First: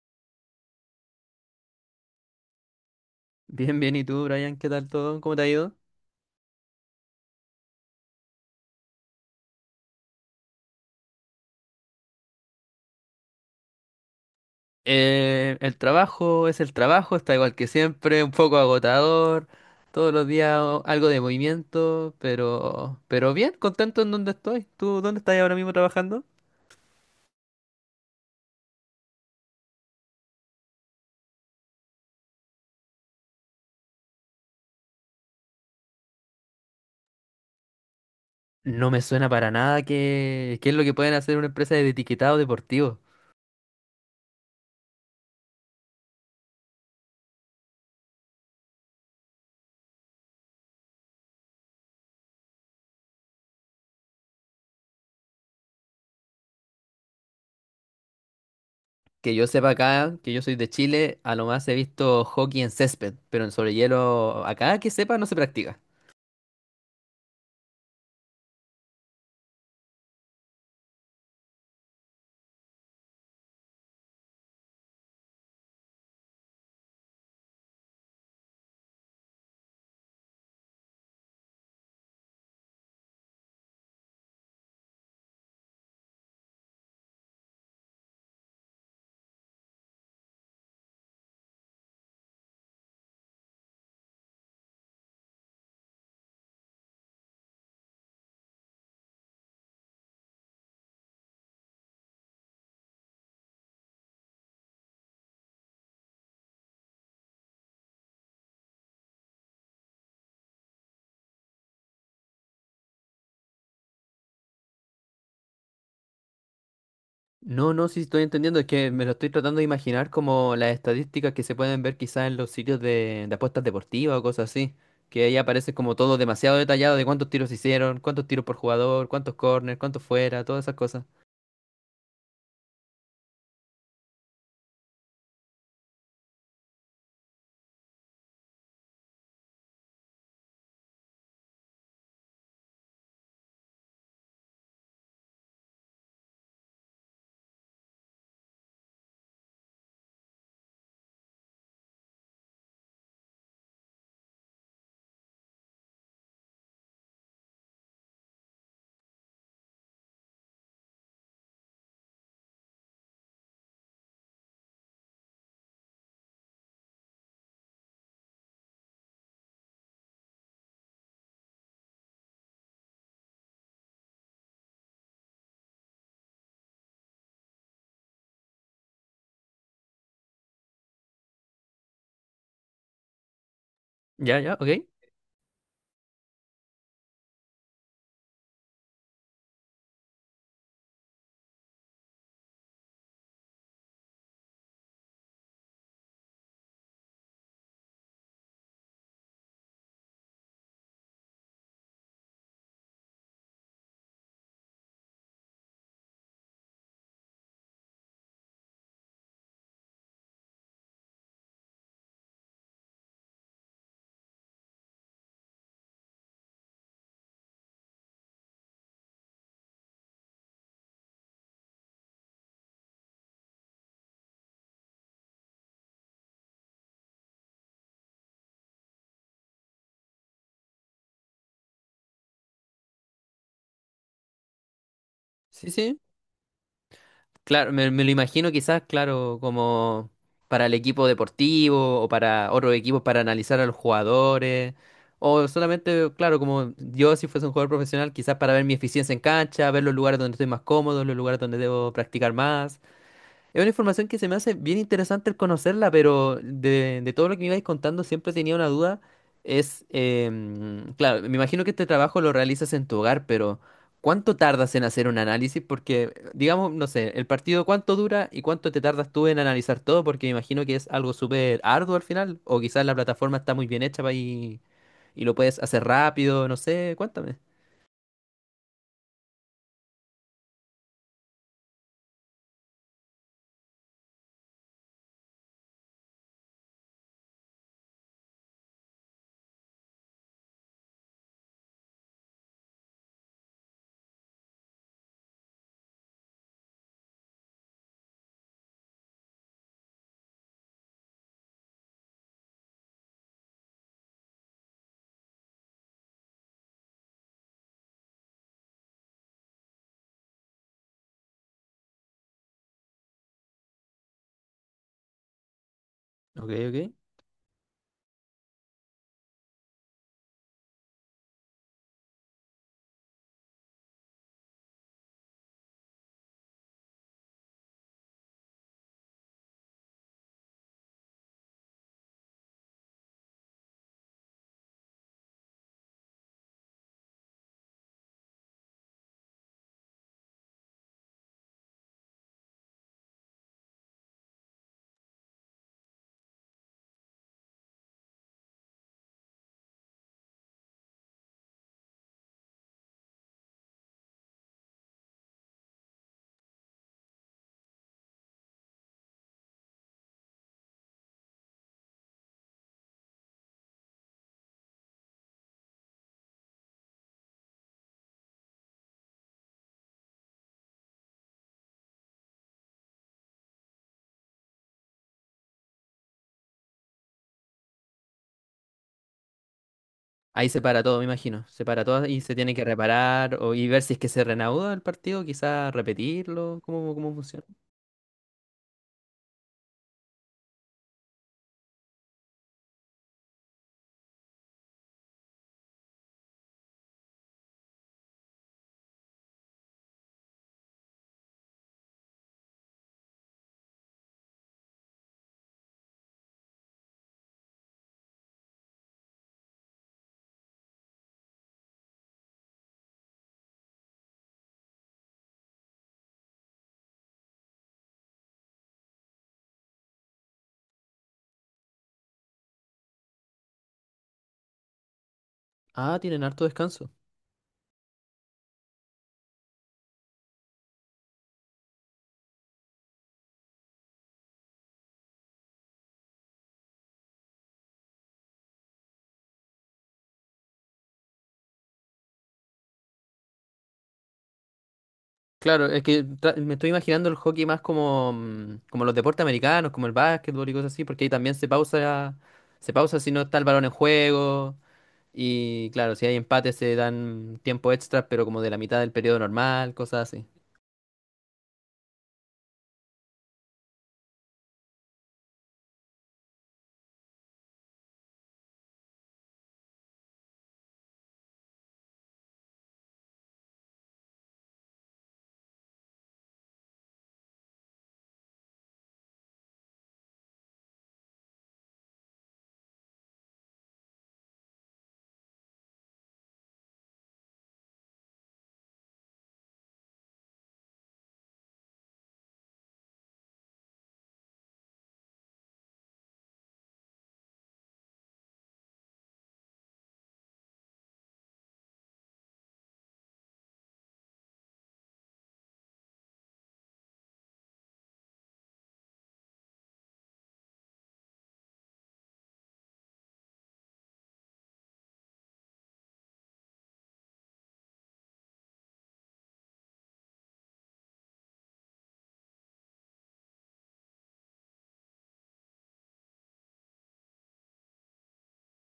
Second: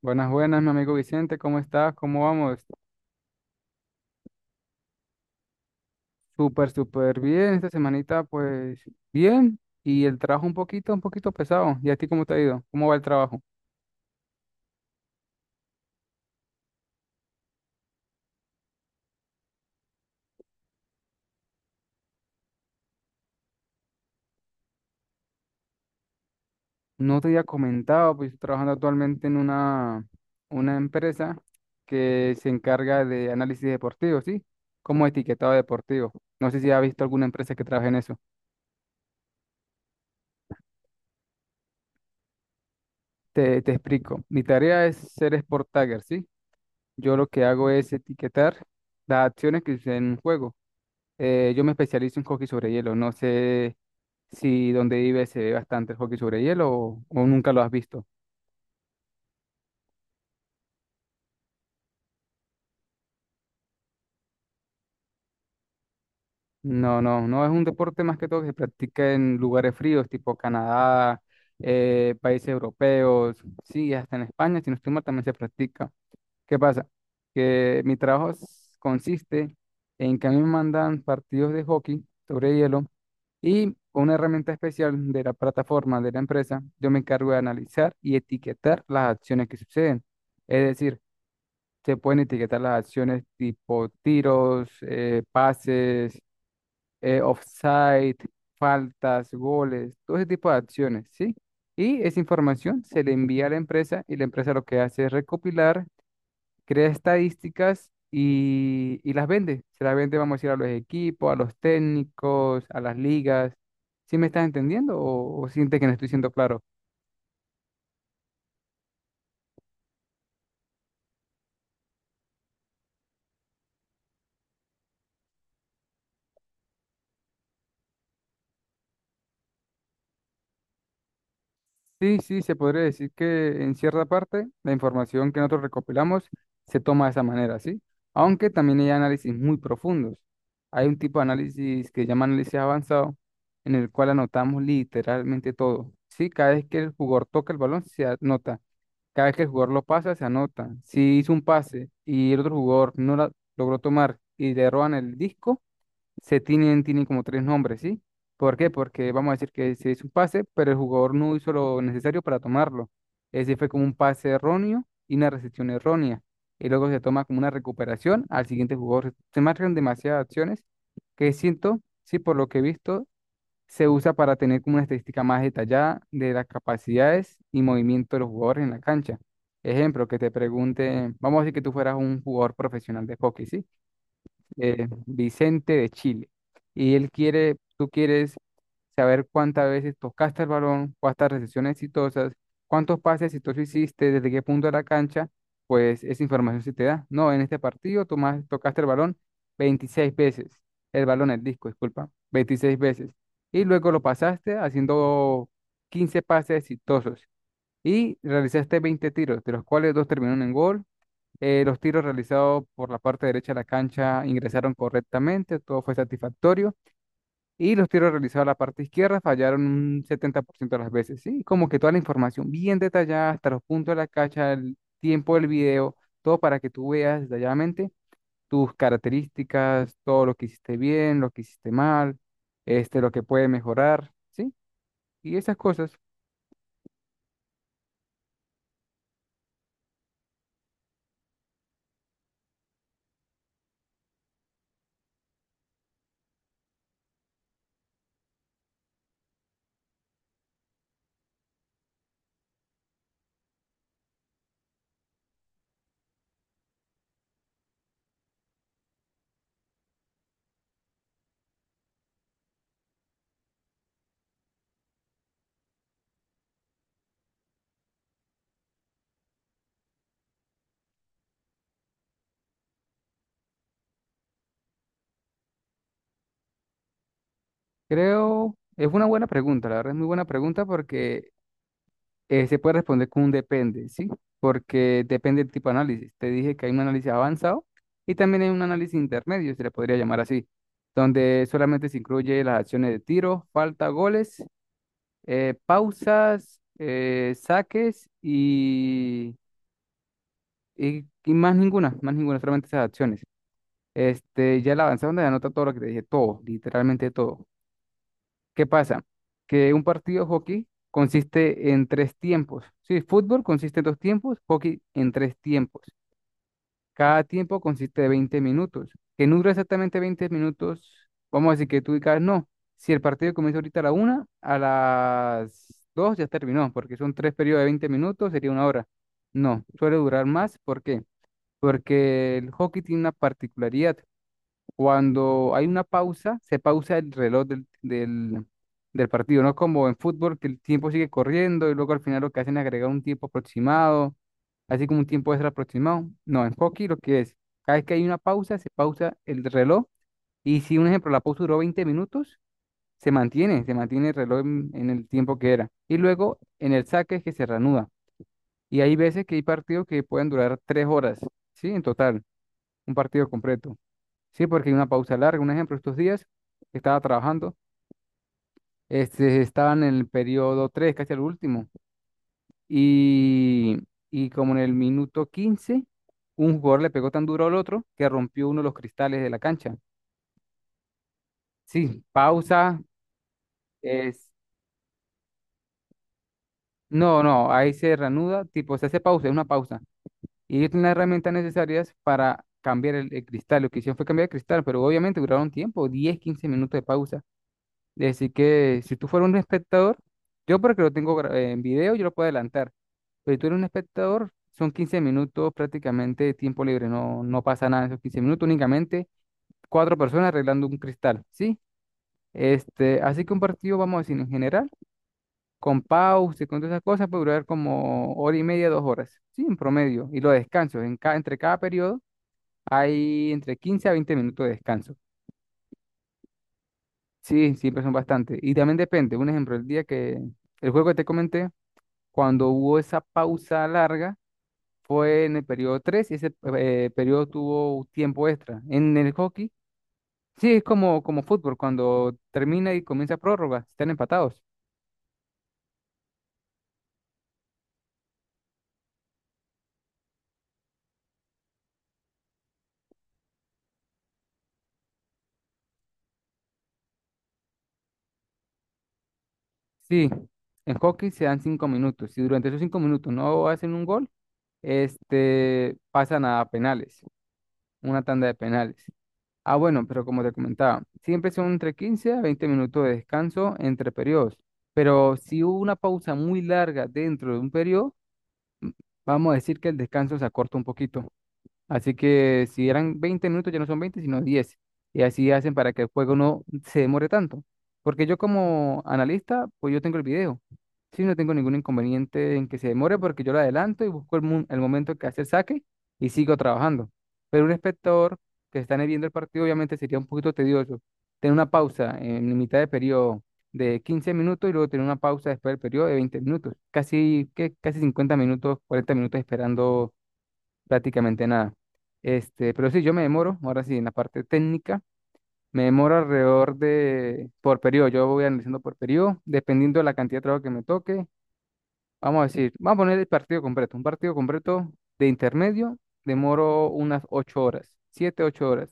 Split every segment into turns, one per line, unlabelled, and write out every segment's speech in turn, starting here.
Buenas, buenas, mi amigo Vicente, ¿cómo estás? ¿Cómo vamos?
Bien, bien, ¿y tú, Brian? ¿Qué tal todo? ¿Cómo te ha ido?
Súper, súper bien. Esta semanita, pues, bien. Y el trabajo un poquito pesado. ¿Y a ti cómo te ha ido? ¿Cómo va el trabajo?
El trabajo es el trabajo, está igual que siempre, un poco agotador, todos los días algo de movimiento, pero bien, contento en donde estoy. ¿Tú dónde estás ahora mismo trabajando?
No te había comentado, pues, estoy trabajando actualmente en una empresa que se encarga de análisis deportivo, ¿sí? Como etiquetado deportivo. No sé si has visto alguna empresa que trabaje en eso.
No me suena para nada que, qué es lo que pueden hacer una empresa de etiquetado deportivo.
Te explico. Mi tarea es ser Sport Tagger, ¿sí? Yo lo que hago es etiquetar las acciones que suceden en un juego. Yo me especializo en hockey sobre hielo. No sé si donde vives se ve bastante el hockey sobre hielo o nunca lo has visto.
Que yo sepa acá, que yo soy de Chile, a lo más he visto hockey en césped, pero en sobre hielo acá que sepa no se practica.
No, no, no es un deporte más que todo que se practica en lugares fríos, tipo Canadá, países europeos, sí, hasta en España, si no estoy mal, también se practica. ¿Qué pasa? Que mi trabajo consiste en que a mí me mandan partidos de hockey sobre hielo. Y con una herramienta especial de la plataforma de la empresa, yo me encargo de analizar y etiquetar las acciones que suceden. Es decir, se pueden etiquetar las acciones tipo tiros, pases, offside, faltas, goles, todo ese tipo de acciones, ¿sí? Y esa información se le envía a la empresa y la empresa lo que hace es recopilar, crea estadísticas y las vende. Se las vende, vamos a decir, a los equipos, a los técnicos, a las ligas. ¿Sí me estás entendiendo o sientes que no estoy siendo claro?
No, no, sí estoy entendiendo, es que me lo estoy tratando de imaginar como las estadísticas que se pueden ver quizás en los sitios de apuestas deportivas o cosas así, que ahí aparece como todo demasiado detallado de cuántos tiros hicieron, cuántos tiros por jugador, cuántos corners, cuántos fuera, todas esas cosas.
Sí, sí, se podría decir que en cierta parte la información que nosotros recopilamos se toma de esa manera, ¿sí? Aunque también hay análisis muy profundos. Hay un tipo de análisis que se llama análisis avanzado, en el cual anotamos literalmente todo, ¿sí? Cada vez que el jugador toca el balón se anota, cada vez que el jugador lo pasa se anota. Si hizo un pase y el otro jugador no la logró tomar y le roban el disco, tienen como tres nombres, ¿sí? ¿Por qué? Porque vamos a decir que se hizo un pase, pero el jugador no hizo lo necesario para tomarlo. Ese fue como un pase erróneo y una recepción errónea. Y luego se toma como una recuperación al siguiente jugador. Se marcan demasiadas acciones que siento, sí, por lo que he visto, se usa para tener como una estadística más detallada de las capacidades y movimiento de los jugadores en la cancha. Ejemplo, que te pregunte, vamos a decir que tú fueras un jugador profesional de hockey, ¿sí?
Ya, ya, ok.
Vicente de Chile. Tú quieres saber cuántas veces tocaste el balón, cuántas recepciones exitosas, cuántos pases exitosos hiciste, desde qué punto de la cancha, pues esa información se te da. No, en este partido tú más tocaste el balón 26 veces, el balón, el disco, disculpa, 26 veces. Y luego lo pasaste haciendo 15 pases exitosos y realizaste 20 tiros, de los cuales dos terminaron en gol. Los tiros realizados por la parte derecha de la cancha ingresaron correctamente, todo fue satisfactorio. Y los tiros realizados a la parte izquierda fallaron un 70% de las veces, ¿sí? Como que toda la información bien detallada, hasta los puntos de la cancha, el tiempo del video, todo para que tú veas detalladamente tus características, todo lo que hiciste bien, lo que hiciste mal, este, lo que puede mejorar, ¿sí? Y esas
Sí,
cosas.
sí, claro, me lo imagino quizás, claro, como para el equipo deportivo o para otros equipos para analizar a los jugadores. O solamente, claro, como yo si fuese un jugador profesional, quizás para ver mi eficiencia en cancha, ver los lugares donde estoy más cómodo, los lugares donde debo practicar más. Es una información que se me hace bien interesante el conocerla, pero de todo lo que me ibais contando siempre tenía una duda. Es, claro, me imagino que este trabajo lo realizas en tu hogar, pero ¿cuánto tardas en hacer un análisis? Porque, digamos, no sé, el partido cuánto dura y cuánto te tardas tú en analizar todo, porque me imagino que es algo súper arduo al final, o quizás la plataforma está muy bien hecha y lo puedes hacer rápido, no sé, cuéntame.
Creo, es una buena pregunta, la verdad es muy buena pregunta porque se puede responder con un depende, ¿sí? Porque depende del tipo de análisis. Te dije que hay un análisis avanzado y también hay un análisis intermedio, se le podría llamar así, donde solamente se incluye las acciones de tiro, falta, goles, pausas, saques y más ninguna, solamente esas acciones. Este, ya el avanzado donde anota todo lo que te dije, todo, literalmente todo. ¿Qué pasa? Que un partido de hockey consiste en tres tiempos. Sí, fútbol consiste en dos tiempos, hockey en tres tiempos.
Ok, ok.
Cada tiempo consiste de 20 minutos. Que no dura exactamente 20 minutos, vamos a decir que tú digas, no, si el partido comienza ahorita a la una, a las dos ya terminó, porque son tres periodos de 20 minutos, sería una hora. No, suele durar más. ¿Por qué? Porque el hockey tiene una particularidad, cuando hay una pausa, se pausa el reloj del partido, no como en fútbol, que el tiempo sigue corriendo y luego al final lo que hacen es agregar un tiempo aproximado, así como un tiempo extra aproximado. No, en hockey lo que es, cada vez que hay una pausa, se pausa el reloj y si un ejemplo, la pausa duró 20 minutos, se mantiene el reloj en el tiempo que era. Y luego en el saque es que se reanuda. Y hay veces que hay partidos que pueden durar 3 horas, ¿sí? En total, un partido completo. Sí, porque hay una pausa larga. Un ejemplo, estos días que estaba trabajando, este, estaba en el periodo 3 casi al último, y, y como en el minuto 15 un jugador le pegó tan duro al otro que rompió uno de los cristales de la cancha.
Ahí se para todo, me imagino. Se para todo
Sí,
y se tiene que
pausa
reparar o, y ver si es que se
es...
reanuda el partido, quizás repetirlo, cómo, cómo
No,
funciona.
no, ahí se reanuda, tipo, se hace pausa, es una pausa. Y ellos tienen las herramientas necesarias para cambiar el cristal. Lo que hicieron fue cambiar el cristal, pero obviamente duraron tiempo, 10 a 15 minutos de pausa. Así que si tú fueras un espectador, yo porque lo tengo en video, yo lo puedo adelantar. Pero si tú eres un espectador, son 15 minutos prácticamente de tiempo libre. No, no pasa nada en esos 15 minutos, únicamente cuatro personas arreglando un cristal, ¿sí? Este, así que un partido, vamos a decir, en general, con pausa y con todas esas cosas, puede durar como hora y media, 2 horas, ¿sí? En promedio. Y los descansos, entre cada periodo hay entre 15 a 20 minutos de descanso.
Ah, tienen harto descanso.
Sí, siempre son bastante. Y también depende, un ejemplo, el día que el juego que te comenté, cuando hubo esa pausa larga, fue en el periodo 3 y ese periodo tuvo tiempo extra. En el hockey, sí, es como, como fútbol, cuando termina y comienza prórroga, están empatados.
Claro, es que me estoy imaginando el hockey más como, como los deportes americanos, como el básquetbol y cosas así, porque ahí también se pausa si no está el balón en juego. Y claro, si hay empate se dan tiempo extra, pero como de la mitad del periodo normal, cosas
Sí,
así.
en hockey se dan 5 minutos. Si durante esos 5 minutos no hacen un gol, este, pasan a penales, una tanda de penales. Ah, bueno, pero como te comentaba, siempre son entre 15 a 20 minutos de descanso entre periodos. Pero si hubo una pausa muy larga dentro de un periodo, vamos a decir que el descanso se acorta un poquito. Así que si eran 20 minutos, ya no son 20 sino diez. Y así hacen para que el juego no se demore tanto. Porque yo como analista, pues yo tengo el video. Sí, no tengo ningún inconveniente en que se demore porque yo lo adelanto y busco el momento que hace el saque y sigo trabajando. Pero un espectador que está viendo el partido, obviamente sería un poquito tedioso. Tener una pausa en mitad de periodo de 15 minutos y luego tener una pausa después del periodo de 20 minutos. Casi, que, casi 50 minutos, 40 minutos esperando prácticamente nada. Este, pero sí, yo me demoro, ahora sí, en la parte técnica, me demoro alrededor de, por periodo, yo voy analizando por periodo, dependiendo de la cantidad de trabajo que me toque. Vamos a decir, vamos a poner el partido completo, un partido completo de intermedio, demoro unas 8 horas, 7 8 horas.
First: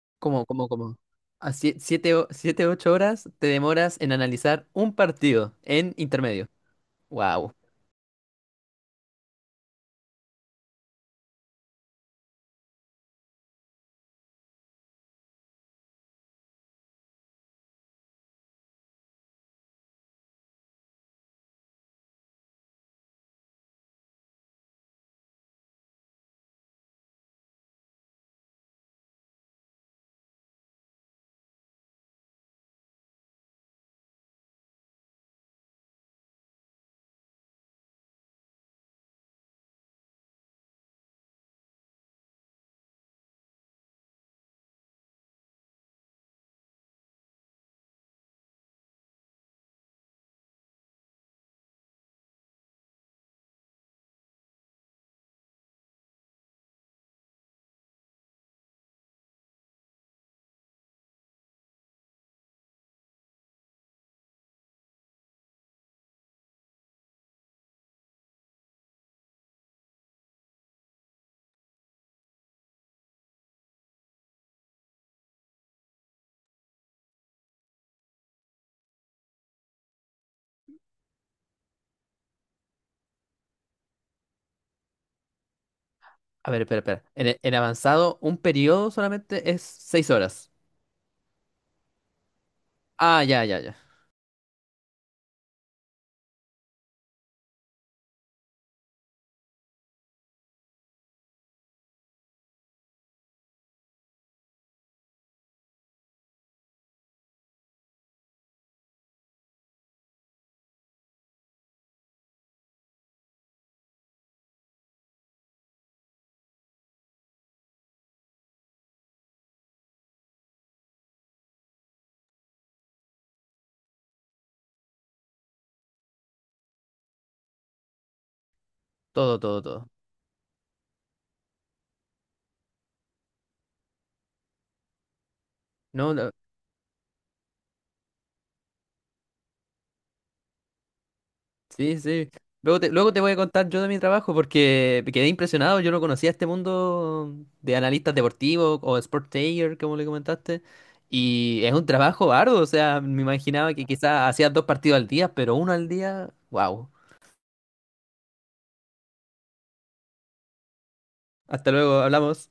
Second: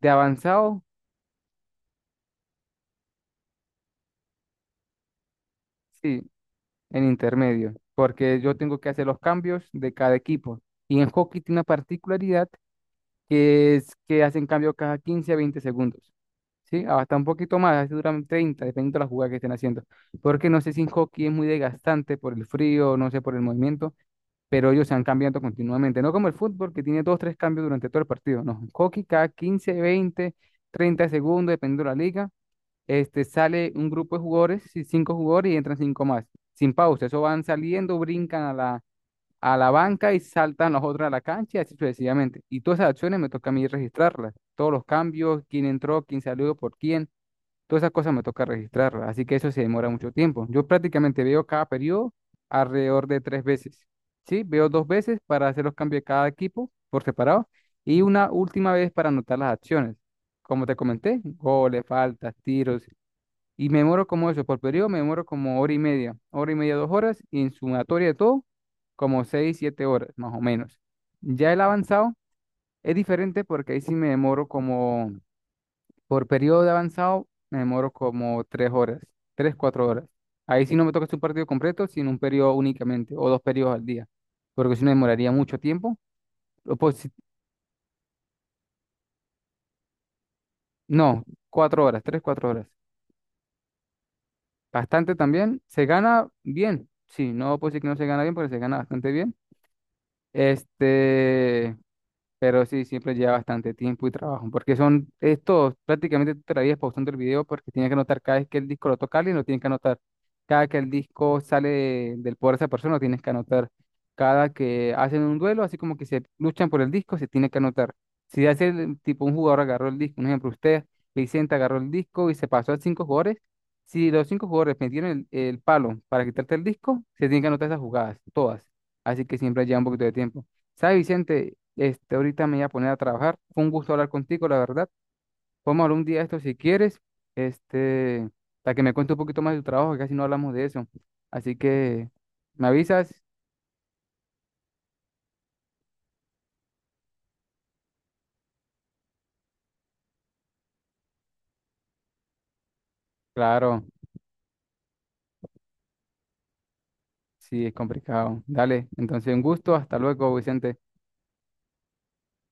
De
¿Cómo cómo
avanzado,
cómo? A siete siete o 7-8 horas te demoras en analizar un partido en
sí,
intermedio.
en
Wow.
intermedio, porque yo tengo que hacer los cambios de cada equipo. Y en hockey tiene una particularidad que es que hacen cambio cada 15 a 20 segundos. ¿Sí? Ah, hasta un poquito más, a veces duran 30, dependiendo de la jugada que estén haciendo. Porque no sé si en hockey es muy desgastante por el frío, no sé, por el movimiento, pero ellos se han cambiando continuamente. No como el fútbol, que tiene dos, tres cambios durante todo el partido. No, en hockey cada 15 20 30 segundos, dependiendo de la liga, este, sale un grupo de jugadores, sí, cinco jugadores y entran cinco más, sin pausa. Eso van saliendo, brincan a la banca y saltan los otros a la cancha y así sucesivamente. Y todas esas acciones me toca a mí registrarlas. Todos los cambios, quién entró, quién salió, por quién, todas esas cosas me toca registrarlas. Así que eso se demora mucho tiempo. Yo prácticamente veo cada periodo alrededor de tres veces. Sí, veo dos veces para hacer los cambios de cada equipo por separado y una última vez para anotar las acciones. Como te comenté, goles, faltas, tiros y me demoro como eso, por periodo me demoro como hora y media, dos horas, y en sumatoria de todo, como seis, siete horas, más o menos. Ya el avanzado es diferente porque ahí sí me demoro como, por periodo de avanzado, me demoro como 3 horas, tres, cuatro horas. Ahí sí no me toca hacer un partido completo, sino un periodo únicamente, o dos periodos al día, porque si no demoraría mucho tiempo.
A ver,
O
espera,
pues,
espera. En, en avanzado, un periodo solamente es 6 horas.
no, 4 horas, tres, cuatro horas.
Ah, ya, ya, ya.
Bastante también. Se gana bien, sí, no puedo decir que no se gana bien, porque se gana bastante bien. Este, pero sí, siempre lleva bastante tiempo y trabajo, porque son estos, prácticamente tú te la vives pausando el video porque tienes que anotar cada vez que el disco lo toca alguien, lo tienes que anotar. Cada que el disco sale del poder de esa persona, lo tienes que anotar. Cada que hacen un duelo, así como que se luchan por el disco, se tiene que anotar. Si hace tipo un jugador agarró el disco, un ejemplo, usted, Vicente agarró el disco y se pasó a cinco jugadores, si los cinco jugadores metieron el palo para quitarte el disco, se tienen que anotar esas jugadas, todas. Así que
Todo, todo,
siempre lleva un
todo.
poquito de tiempo. ¿Sabes, Vicente? Este, ahorita me voy a poner a trabajar. Fue un gusto hablar contigo, la verdad. Podemos hablar un
No,
día de
no.
esto si quieres, este, para que me cuente un poquito más de tu trabajo, que casi no hablamos de eso. Así
Sí,
que,
sí.
¿me
Luego te, luego
avisas?
te voy a contar yo de mi trabajo porque me quedé impresionado. Yo no conocía este mundo de analistas deportivos o sportager, como le comentaste. Y es un trabajo arduo. O sea, me imaginaba
Claro,
que quizás hacías dos partidos al día, pero uno al día. Wow.
sí, es complicado. Dale, entonces un gusto. Hasta luego, Vicente.
Hasta luego, hablamos.